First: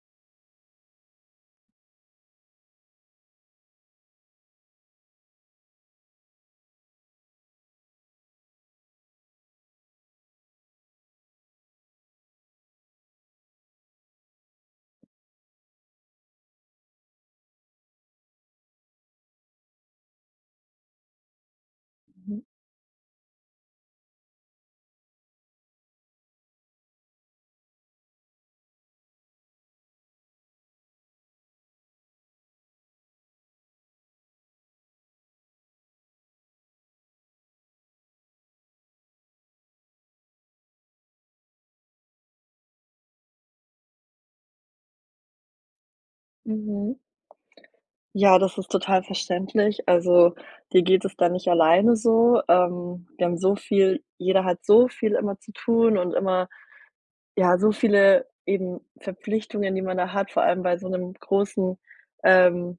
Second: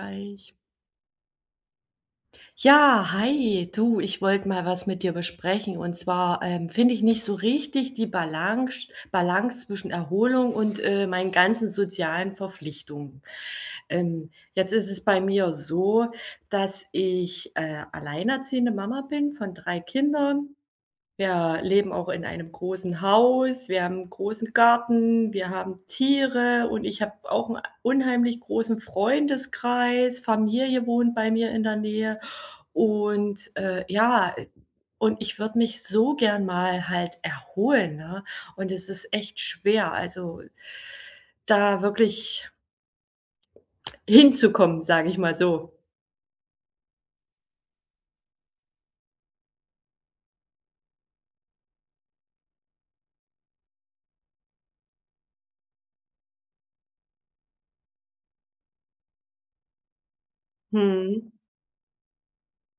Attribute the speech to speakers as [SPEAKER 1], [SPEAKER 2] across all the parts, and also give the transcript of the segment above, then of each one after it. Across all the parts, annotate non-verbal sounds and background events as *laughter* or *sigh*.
[SPEAKER 1] eich. Ja, hi. Du, ich wollte mal was mit dir besprechen. Und zwar, ähm, finde ich nicht so richtig die Balance Balance zwischen Erholung und, äh, meinen ganzen sozialen Verpflichtungen. Ähm, jetzt ist es bei mir so, dass ich, äh, alleinerziehende Mama bin von 3 Kindern. Wir leben auch in
[SPEAKER 2] Mhm.
[SPEAKER 1] einem großen Haus, wir haben 'n großen Garten, wir haben Tiere und ich habe auch 'n unheimlich großen Freundeskreis. Familie wohnt bei mir in der Nähe und, äh, ja, ä und ich würde mich so gern mal halt erholen, ne? Und es ist echt schwer, also, da wirklich hinzukommen, sage ich mal so.
[SPEAKER 2] Mhm. Ja, das ist total verständlich. Also, dir geht es da nicht alleine so. Ähm, wir haben so viel jeder hat so viel immer zu tun und immer, ja, so viele eben Verpflichtungen, die man da hat, vor allem bei so 'nem
[SPEAKER 1] Mhm.
[SPEAKER 2] großen ähm,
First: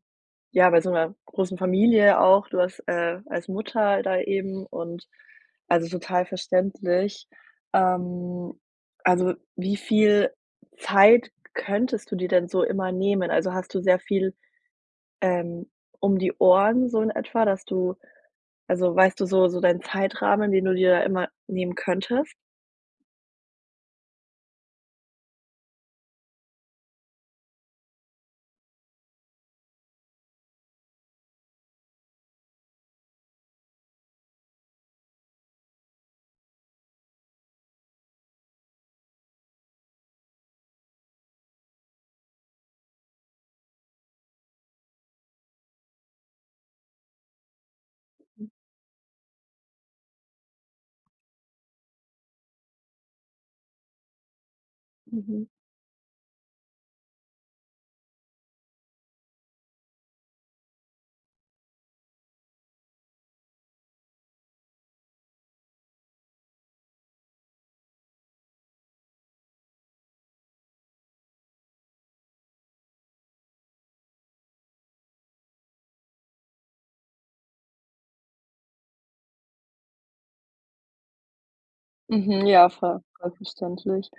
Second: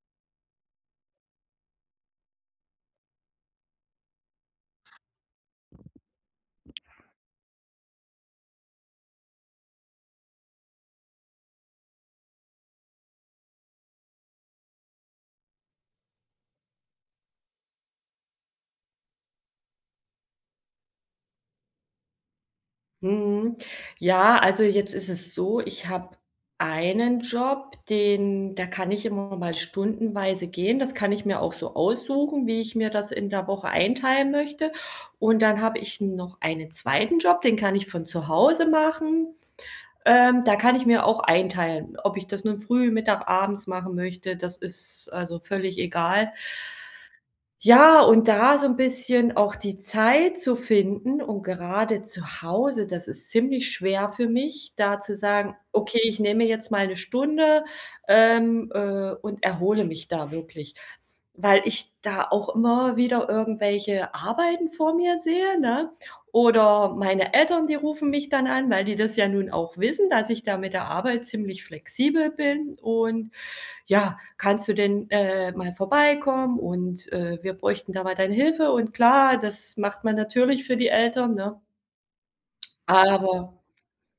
[SPEAKER 2] ja, bei so 'ner großen Familie auch. Du hast, äh, als Mutter da eben und also, total verständlich. Ähm, also, wie viel Zeit könntest du dir denn so immer nehmen? Also, hast du sehr viel, ähm, um die Ohren so in etwa, dass du also, weißt du so so deinen Zeitrahmen, den du dir immer nehmen könntest?
[SPEAKER 1] Mhm. Ja, also jetzt ist es so, ich habe einen Job, den da kann ich immer mal stundenweise gehen, das kann ich mir auch so aussuchen, wie ich mir das in der Woche einteilen möchte. Und dann habe ich noch einen 2. Job, den kann ich von zu Hause machen. Ähm, da kann ich mir auch einteilen, ob ich das nun früh, mittag, abends machen möchte, das ist also völlig egal. Ja, und da so 'n bisschen auch die Zeit zu finden und gerade zu Hause, das ist ziemlich schwer für mich, da zu
[SPEAKER 2] Mhm.
[SPEAKER 1] sagen: „Okay, ich nehme jetzt mal 'ne Stunde, ähm, äh, und erhole mich da wirklich." Weil ich da auch immer wieder irgendwelche Arbeiten vor mir sehe, ne, oder meine Eltern, die rufen mich dann an, weil die das ja nun auch wissen, dass ich da mit der Arbeit ziemlich flexibel bin. Und ja: „Kannst du denn, äh, mal vorbeikommen, und, äh, wir bräuchten da mal deine Hilfe", und klar, das macht man natürlich für die Eltern, ne?
[SPEAKER 2] Mhm, ja, voll voll
[SPEAKER 1] Aber
[SPEAKER 2] verständlich.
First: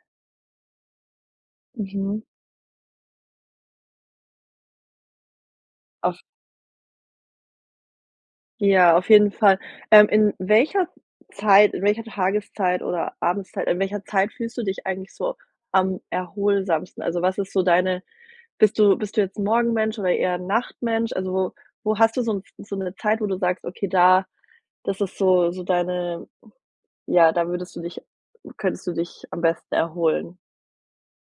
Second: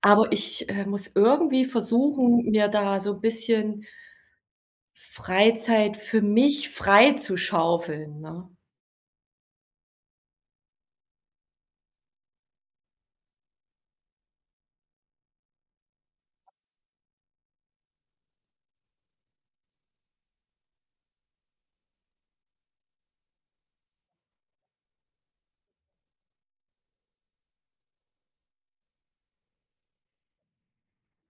[SPEAKER 1] aber ich, äh, muss irgendwie
[SPEAKER 2] Mhm.
[SPEAKER 1] versuchen, mir da so bisschen Freizeit
[SPEAKER 2] Auf
[SPEAKER 1] für mich freizuschaufeln, ne?
[SPEAKER 2] Ja, auf jeden Fall. Ähm, in welcher Zeit in welcher Tageszeit oder Abendzeit, in welcher Zeit fühlst du dich eigentlich so am erholsamsten? Also, was ist so deine bist du bist du jetzt 'n Morgenmensch oder eher 'n Nachtmensch? Also, wo hast du so 'n so 'ne Zeit, wo du sagst, okay, da das ist so so deine ja, da würdest du dich könntest du dich am besten erholen?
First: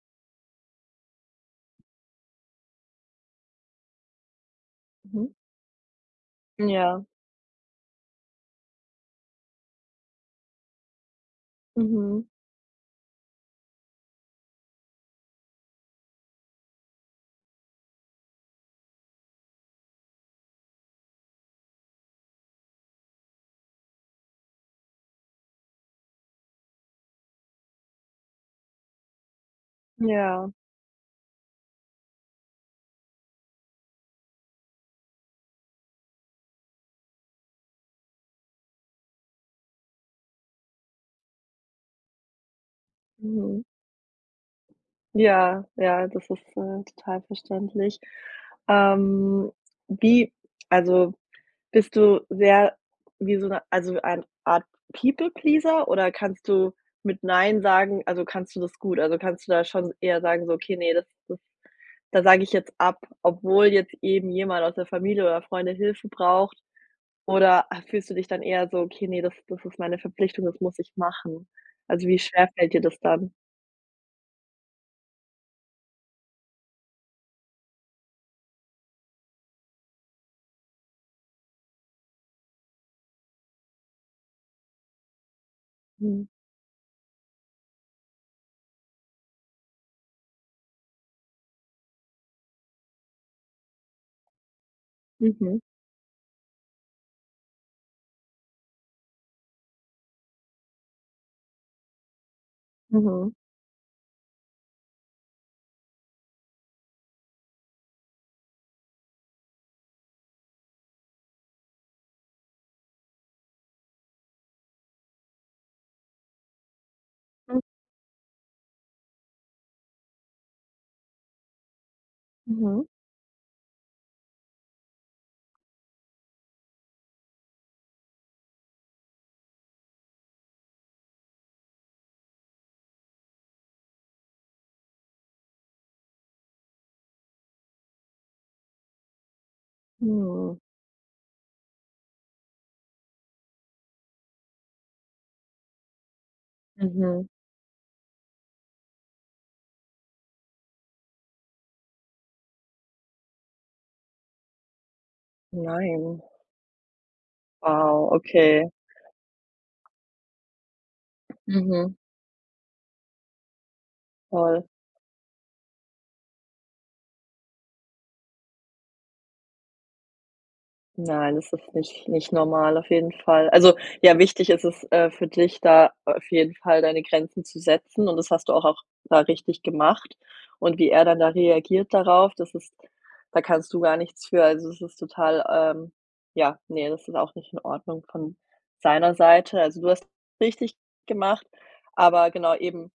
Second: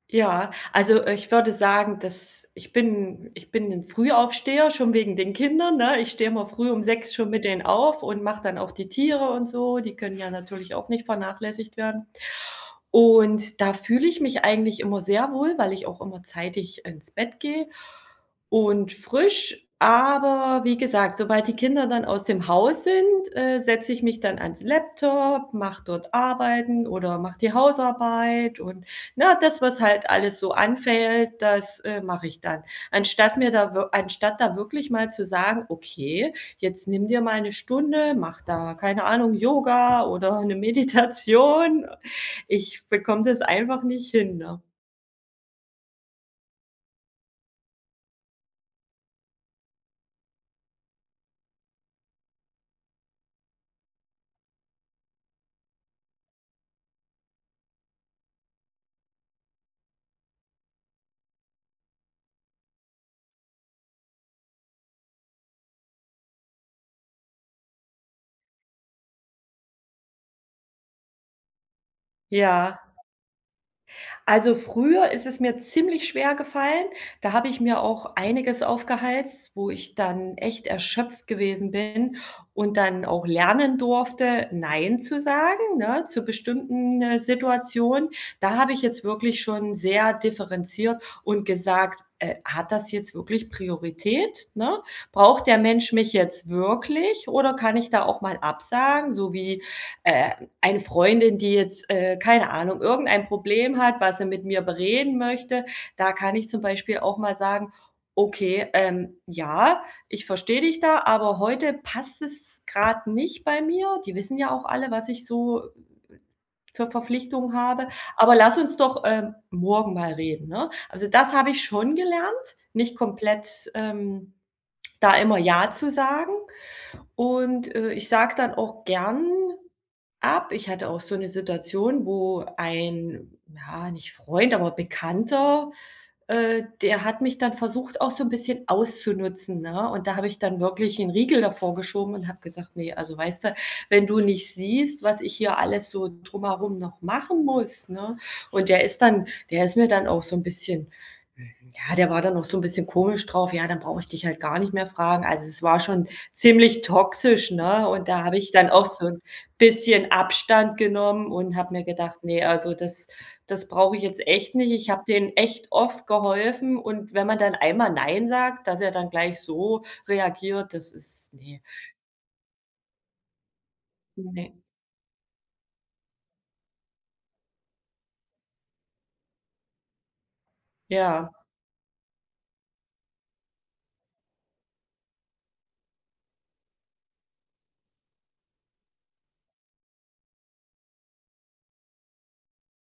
[SPEAKER 1] Ja, also, äh, ich würde sagen, dass ich bin ich bin 'n Frühaufsteher schon wegen
[SPEAKER 2] Mhm.
[SPEAKER 1] den Kindern, ne? Ich stehe immer früh um
[SPEAKER 2] Ja.
[SPEAKER 1] 6:00 schon mit denen auf und mache dann auch die Tiere und so. Die können ja natürlich auch nicht vernachlässigt werden.
[SPEAKER 2] Mhm.
[SPEAKER 1] Und da fühle ich mich eigentlich immer sehr wohl, weil ich auch immer zeitig ins Bett gehe und frisch. Aber, wie gesagt, sobald die Kinder dann aus dem Haus sind, äh, setze ich mich dann ans Laptop, mache dort Arbeiten oder mache die Hausarbeit und, ne, das, was halt alles so
[SPEAKER 2] Ja.
[SPEAKER 1] anfällt, das, äh, mache ich dann. Anstatt mir da wir anstatt da wirklich mal zu sagen: „Okay, jetzt nimm dir mal 'ne Stunde, mach da, keine Ahnung, Yoga oder 'ne Meditation.“ Ich bekomme das
[SPEAKER 2] Mhm.
[SPEAKER 1] einfach nicht hin, ne?
[SPEAKER 2] Ja ja, das ist, äh, total verständlich. Ähm, wie also, bist du sehr wie so 'ne also, eine Art People Pleaser oder kannst du mit Neinsagen also, kannst du das gut? Also, kannst du da schon eher sagen so: „Okay, ne, das das, da sage ich jetzt ab“, obwohl jetzt eben jemand aus der Familie oder Freunde Hilfe braucht? Oder fühlst du dich dann eher so: „Okay, ne, das das ist meine Verpflichtung, das muss ich machen“? Also, wie schwer fällt dir
[SPEAKER 1] Ja.
[SPEAKER 2] das dann?
[SPEAKER 1] Also, früher ist es mir ziemlich schwergefallen. Da habe ich mir auch einiges aufgehalst, wo ich dann echt erschöpft gewesen bin und dann auch lernen durfte, nein zu sagen, ne, zu
[SPEAKER 2] Mhm.
[SPEAKER 1] bestimmten, äh, Situationen. Da habe ich jetzt wirklich schon sehr differenziert und gesagt: „Äh, hat das jetzt wirklich Priorität, ne? Braucht der
[SPEAKER 2] Mhm.
[SPEAKER 1] Mensch mich jetzt wirklich oder kann ich da auch mal absagen?“ So wie, äh, eine Freundin, die jetzt, äh, keine Ahnung, irgendein
[SPEAKER 2] Mhm.
[SPEAKER 1] Problem hat, was sie mit mir bereden möchte. Da kann ich zum Beispiel auch mal sagen: „Okay, ähm, ja, ich verstehe dich da, aber heute passt es grade nicht bei mir.“ Die wissen ja auch alle, was ich so w w w für Verpflichtungen
[SPEAKER 2] Hm.
[SPEAKER 1] habe. „Aber lass uns doch, ähm, morgen mal reden, ne?“ Also, das habe ich schon gelernt,
[SPEAKER 2] Mhm.
[SPEAKER 1] nicht komplett, ähm, da immer ja zu sagen. Und, äh, ich sage dann auch gern ab. Ich hatte auch so 'ne Situation, wo ein ja, nicht Freund, aber Bekannter, äh, der hat mich dann versucht, auch so 'n bisschen auszunutzen, ne? Und da habe ich
[SPEAKER 2] Mhm.
[SPEAKER 1] dann wirklich 'n Riegel davor geschoben und habe gesagt: „Ne, also, weißt du, wenn du nicht siehst, was ich hier alles so drumherum noch
[SPEAKER 2] Mhm.
[SPEAKER 1] machen muss, ne?“ Und der ist dann der ist mir dann auch so 'n bisschen ja, der war dann auch so 'n bisschen komisch drauf. „Ja, dann brauche ich dich halt gar nicht mehr fragen.“ Also, es war schon
[SPEAKER 2] Nein.
[SPEAKER 1] ziemlich toxisch, ne? Und
[SPEAKER 2] Wow,
[SPEAKER 1] da habe ich
[SPEAKER 2] okay.
[SPEAKER 1] dann auch so 'n bisschen Abstand genommen und habe mir
[SPEAKER 2] Mhm.
[SPEAKER 1] gedacht: „Ne, also, das das brauche ich jetzt echt
[SPEAKER 2] Voll.
[SPEAKER 1] nicht.“ Ich habe dem echt oft geholfen, und wenn man dann einmal nein sagt, dass er dann gleich so reagiert, das ist
[SPEAKER 2] Nein, das
[SPEAKER 1] ne.
[SPEAKER 2] ist nicht nicht normal auf jeden Fall. Also, ja, wichtig
[SPEAKER 1] Ne.
[SPEAKER 2] ist es, äh, für dich, da auf jeden Fall deine Grenzen zu setzen, und das hast du auch auch da richtig gemacht. Und wie er dann da
[SPEAKER 1] Ja.
[SPEAKER 2] reagiert darauf, das ist da kannst du gar nichts für. Also, es ist total ähm, ja, ne, das ist auch nicht in Ordnung von seiner Seite. Also, du hast es richtig gemacht, aber genau eben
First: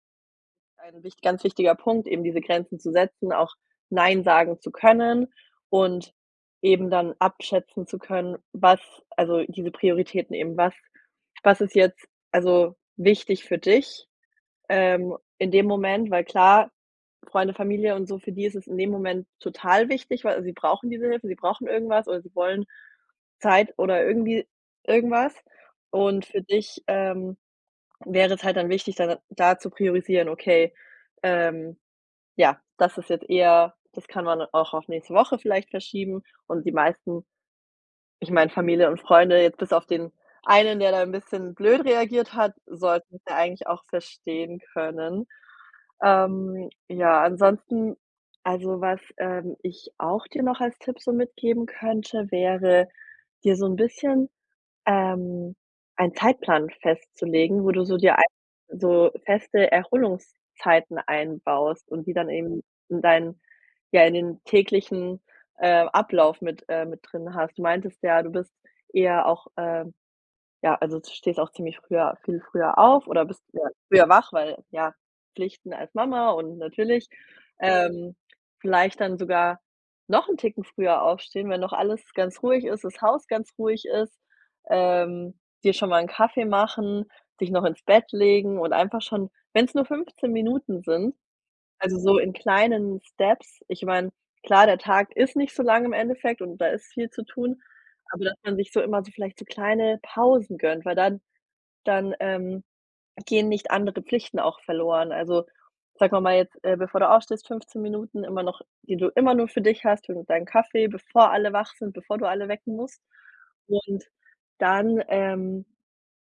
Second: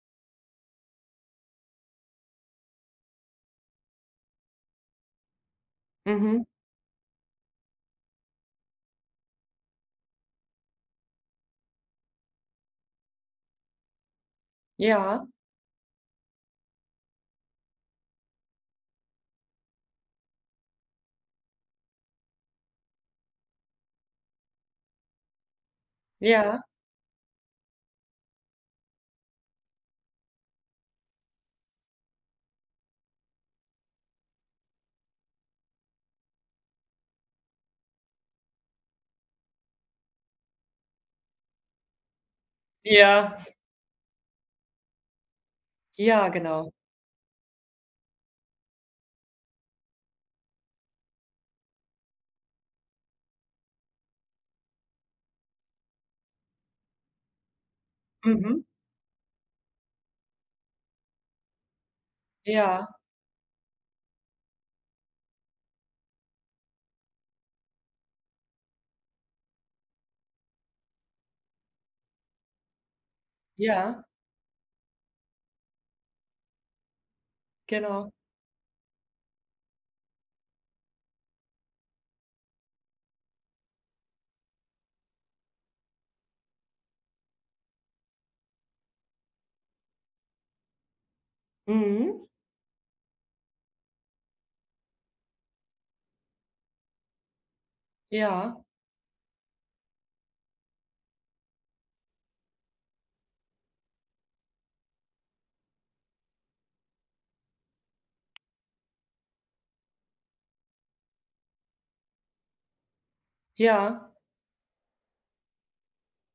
[SPEAKER 2] ein wich ganz wichtiger Punkt, eben diese Grenzen zu setzen, auch nein sagen zu können und
[SPEAKER 1] Mhm.
[SPEAKER 2] eben dann abschätzen zu können, was also, diese Prioritäten eben, was was ist jetzt also wichtig für dich, ähm,
[SPEAKER 1] Ja.
[SPEAKER 2] in dem Moment? Weil klar, Freunde, Familie und so, für die ist es in dem Moment total wichtig, weil sie brauchen diese Hilfe, sie brauchen irgendwas oder sie wollen Zeit oder irgendwie irgendwas. Und für
[SPEAKER 1] Ja.
[SPEAKER 2] dich, ähm, wäre es halt dann wichtig, da dann da zu priorisieren: „Okay, ähm, ja, das ist jetzt eher das kann man auch auf nächste Woche vielleicht verschieben.“ Und die meisten, ich meine, Familie und Freunde jetzt bis auf den einen, der da 'n bisschen blöd reagiert hat, sollten's ja
[SPEAKER 1] Ja. *chuckles*
[SPEAKER 2] eigentlich auch verstehen können.
[SPEAKER 1] Ja,
[SPEAKER 2] Ähm,
[SPEAKER 1] genau.
[SPEAKER 2] ja, ansonsten, also, was, ähm, ich auch dir noch als Tipp so mitgeben könnte, wäre, dir so 'n bisschen, ähm, einen Zeitplan festzulegen, wo du so dir ei
[SPEAKER 1] Mhm.
[SPEAKER 2] so feste Erholungszeiten einbaust und die dann eben
[SPEAKER 1] Ja.
[SPEAKER 2] in dein ja, in den täglichen, äh, Ablauf mit äh, mit drin hast. Du meintest ja, du bist eher auch ähm, ja, also, du stehst auch ziemlich früher viel früher auf oder bist früher
[SPEAKER 1] Ja.
[SPEAKER 2] früher wach, weil, ja, Pflichten als Mama, und natürlich,
[SPEAKER 1] Genau.
[SPEAKER 2] ähm, vielleicht dann sogar noch 'n Ticken früher aufstehen, wenn noch alles ganz ruhig ist, das Haus ganz ruhig ist, ähm, dir schon mal 'n Kaffee machen, dich noch ins Bett legen und einfach schon, wenn's nur 15 Minuten sind, also, so
[SPEAKER 1] Mhm.
[SPEAKER 2] in kleinen Steps. Ich meine, klar, der Tag ist nicht so lang im Endeffekt, und da ist viel zu tun, aber dass man
[SPEAKER 1] Ja.
[SPEAKER 2] sich so immer so vielleicht so kleine Pausen gönnt, weil dann dann, ähm, gehen nicht andere Pflichten auch verloren. Also, sagen wir mal jetzt, äh, bevor du aufstehst, 15 Minuten immer noch, die du immer nur für dich hast. Hol dir deinen Kaffee, bevor alle wach sind, bevor du alle wecken musst. Und
[SPEAKER 1] Ja.
[SPEAKER 2] dann, ähm,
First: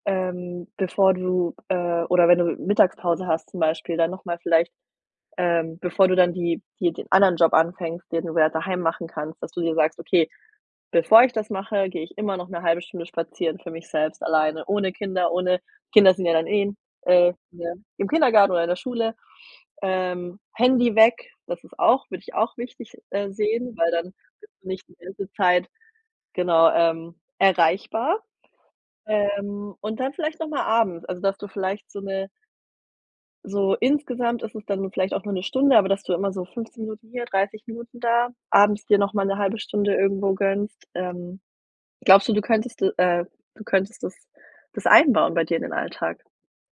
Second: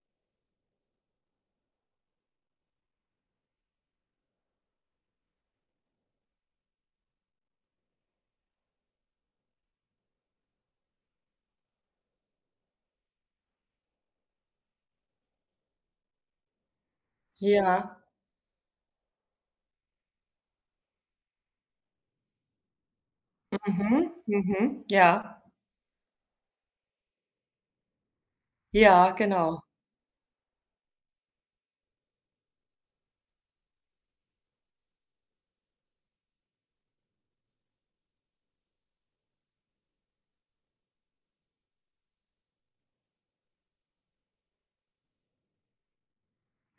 [SPEAKER 2] ähm, bevor du, äh, oder wenn du Mittagspause hast, zum Beispiel, da noch mal vielleicht, ähm, bevor du dann die die den anderen Job anfängst, den du ja daheim machen kannst, dass du dir sagst: „Okay, bevor ich das mache, gehe ich immer noch 'ne 1/2 Stunde spazieren für mich selbst alleine, ohne Kinder.“ Ohne Kinder sind ja dann eh, äh, ne,
[SPEAKER 1] Ja.
[SPEAKER 2] im Kindergarten oder in der Schule. Ähm, Handy weg. Das ist auch würde ich auch wichtig, äh, sehen, weil
[SPEAKER 1] Mhm,
[SPEAKER 2] dann bist du
[SPEAKER 1] mhm,
[SPEAKER 2] nicht die ganze
[SPEAKER 1] ja.
[SPEAKER 2] Zeit, genau, ähm, erreichbar.
[SPEAKER 1] Ja, genau.
[SPEAKER 2] Ähm, und dann vielleicht noch mal abends. Also, dass du vielleicht so 'ne So insgesamt ist es dann vielleicht auch nur 'ne Stunde, aber dass du immer so 15 Minuten hier, 30 Minuten da, abends dir noch mal 'ne 1/2 Stunde irgendwo gönnst. Ähm, glaubst du, du könntest äh, du könntest das das einbauen bei dir in den Alltag?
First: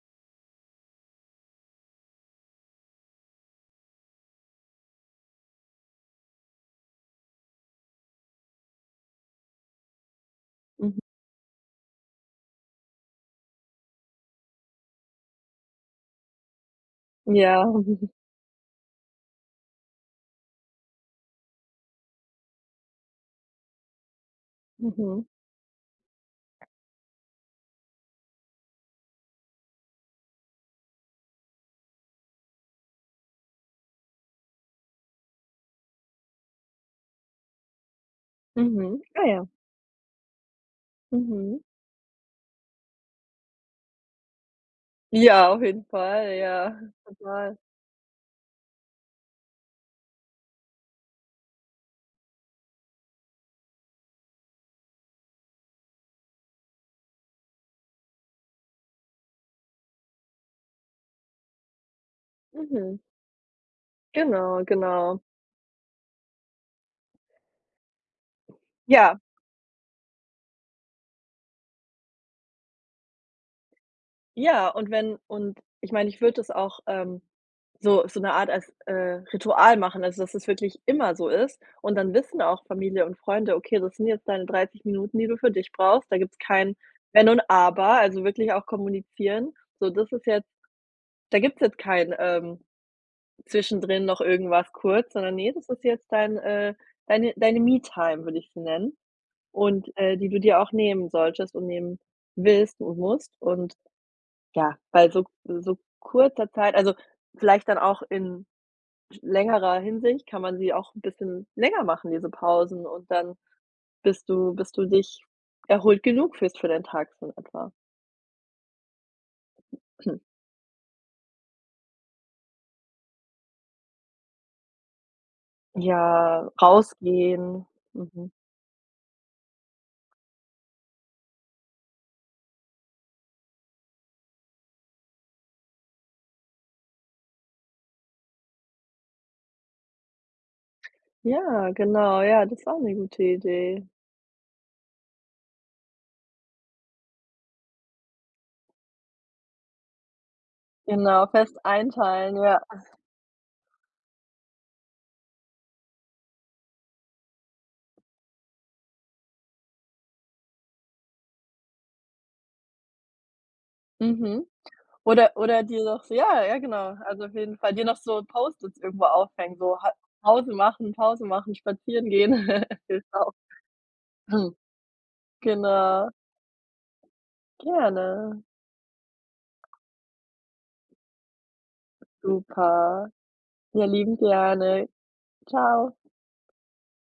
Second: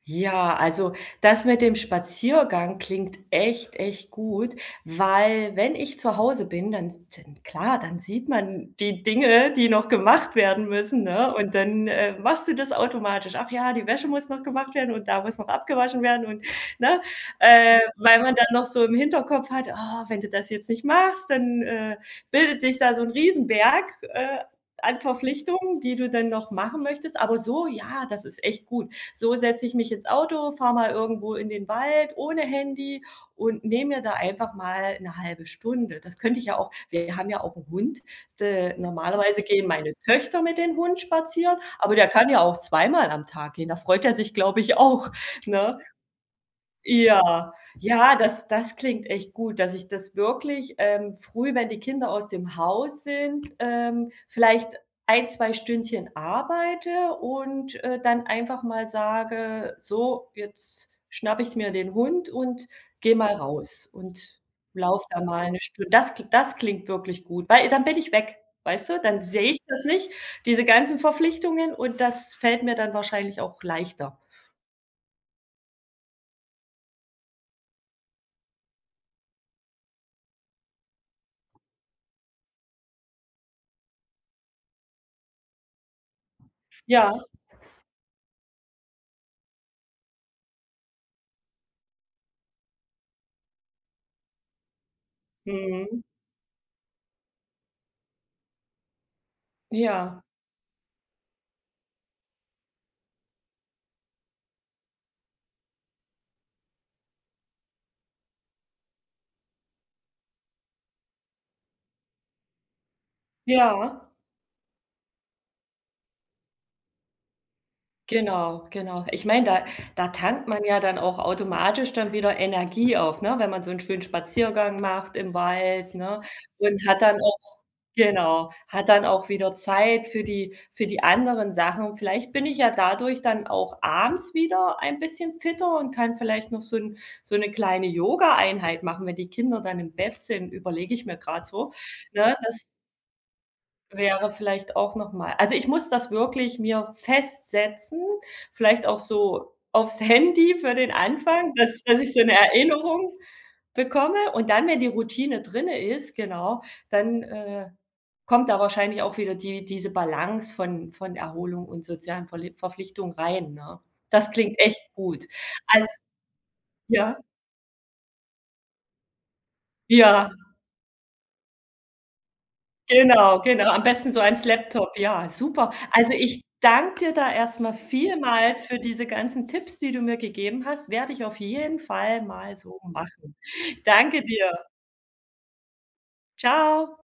[SPEAKER 1] Ja, also, das mit dem Spaziergang klingt echt, echt gut, weil wenn ich zu Hause bin, dann dann klar, dann sieht man die Dinge, die noch gemacht werden
[SPEAKER 2] Mhm.
[SPEAKER 1] müssen, ne? Und dann, äh, machst du das automatisch. Ach ja, die Wäsche muss noch gemacht werden und da muss noch abgewaschen werden und ne?
[SPEAKER 2] Ja.
[SPEAKER 1] Äh,
[SPEAKER 2] *chuckles*
[SPEAKER 1] weil man dann noch so im Hinterkopf hat, ah, wenn du das jetzt nicht machst, dann, äh, bildet sich da so 'n Riesenberg, äh, an
[SPEAKER 2] Mhm.
[SPEAKER 1] Verpflichtungen, die du dann noch machen möchtest. Aber so ja, das ist echt gut. So setze ich mich ins Auto, fahre mal irgendwo in den Wald ohne Handy und nehme mir da einfach mal 'ne 1/2 Stunde. Das könnte ich ja auch. Wir haben ja auch 'n Hund, äh,
[SPEAKER 2] Mhm, ah,
[SPEAKER 1] normalerweise
[SPEAKER 2] ja.
[SPEAKER 1] gehen meine Töchter mit den Hund spazieren,
[SPEAKER 2] Mhm.
[SPEAKER 1] aber der kann ja auch zweimal am Tag gehen. Da freut er sich, glaube ich, auch,
[SPEAKER 2] Ja, auf
[SPEAKER 1] ne?
[SPEAKER 2] jeden Fall, ja,
[SPEAKER 1] Ja.
[SPEAKER 2] total.
[SPEAKER 1] Ja, das das klingt echt gut, dass ich das wirklich, ähm, früh, wenn die Kinder aus dem Haus sind ähm, vielleicht ein, 2 Stündchen arbeite und, äh, dann einfach mal sage: „So, jetzt schnapp ich mir den Hund und
[SPEAKER 2] Mhm.
[SPEAKER 1] gehe mal raus und
[SPEAKER 2] Genau,
[SPEAKER 1] laufe
[SPEAKER 2] genau.
[SPEAKER 1] da mal 'ne Stu.“ Das das klingt wirklich gut, weil dann bin ich weg. Weißt du?
[SPEAKER 2] Ja.
[SPEAKER 1] Dann sehe ich das nicht, diese ganzen Verpflichtungen und das fällt mir dann wahrscheinlich auch leichter.
[SPEAKER 2] Ja, und wenn und ich meine, ich würde es auch, ähm, so so 'ne Art als, äh, Ritual machen, also, dass es wirklich immer so ist. Und dann wissen auch Familie und Freunde, okay, das sind jetzt deine 30 Minuten, die du für dich brauchst. Da gibt's kein
[SPEAKER 1] Ja.
[SPEAKER 2] Wenn und Aber, also, wirklich auch kommunizieren. So, das ist jetzt da gibt's jetzt kein, ähm, zwischendrin noch irgendwas kurz, sondern, ne, das ist
[SPEAKER 1] Mhm.
[SPEAKER 2] jetzt dein, äh, deine deine Me-Time, würde ich sie nennen. Und, äh,
[SPEAKER 1] Ja.
[SPEAKER 2] die du dir auch nehmen solltest und nehmen willst und musst und, ja, bei so so kurzer Zeit also, vielleicht dann auch in längerer Hinsicht, kann man sie auch 'n bisschen länger machen, diese Pausen, und dann
[SPEAKER 1] Ja.
[SPEAKER 2] bist du bis du dich erholt genug fühlst für deinen Tag so in etwa.
[SPEAKER 1] Genau, genau. Ich meine, da da
[SPEAKER 2] *clears throat*
[SPEAKER 1] tankt man ja dann auch automatisch dann wieder Energie auf, ne, wenn man so 'n schönen Spaziergang macht im Wald, ne,
[SPEAKER 2] Ja,
[SPEAKER 1] und hat dann auch
[SPEAKER 2] rausgehen, mhm.
[SPEAKER 1] genau, hat dann auch wieder Zeit für die für die anderen Sachen. Vielleicht bin ich ja dadurch dann auch abends wieder ein bisschen fitter und kann vielleicht noch so 'n so 'ne kleine Yoga-Einheit machen, wenn die Kinder dann im Bett sind, überlege ich mir grad
[SPEAKER 2] Ja,
[SPEAKER 1] so,
[SPEAKER 2] genau,
[SPEAKER 1] ne,
[SPEAKER 2] ja, das
[SPEAKER 1] das
[SPEAKER 2] ist auch 'ne gute Idee.
[SPEAKER 1] wäre vielleicht auch noch mal also ich muss das wirklich mir festsetzen, vielleicht auch so aufs Handy für den
[SPEAKER 2] Genau,
[SPEAKER 1] Anfang,
[SPEAKER 2] fest
[SPEAKER 1] dass dass ich so 'ne
[SPEAKER 2] einteilen, ja.
[SPEAKER 1] Erinnerung bekomme und dann, wenn die Routine drinne ist genau, dann, äh, kommt da wahrscheinlich auch wieder die diese Balance von von Erholung und sozialen Verlie Verpflichtungen rein, ne? Das
[SPEAKER 2] Mhm.
[SPEAKER 1] klingt echt gut.
[SPEAKER 2] Oder oder dir
[SPEAKER 1] Als
[SPEAKER 2] noch ja, ja genau,
[SPEAKER 1] ja?
[SPEAKER 2] also auf jeden Fall dir noch so Post-its irgendwo aufhängen, so ha
[SPEAKER 1] Ja.
[SPEAKER 2] Pause machen, Pause machen, spazieren gehen. *laughs* Genau,
[SPEAKER 1] Genau, genau. Am besten so ans
[SPEAKER 2] *clears throat*
[SPEAKER 1] Laptop, ja, super.
[SPEAKER 2] genau.
[SPEAKER 1] Also, ich danke da erst mal
[SPEAKER 2] Gerne.
[SPEAKER 1] vielmals für diese ganzen Tipps, die du mir gegeben hast, werde ich auf jeden Fall mal so
[SPEAKER 2] Super.
[SPEAKER 1] machen.
[SPEAKER 2] Ja, liebend
[SPEAKER 1] Danke dir.
[SPEAKER 2] gerne. Ciao!
[SPEAKER 1] Ciao!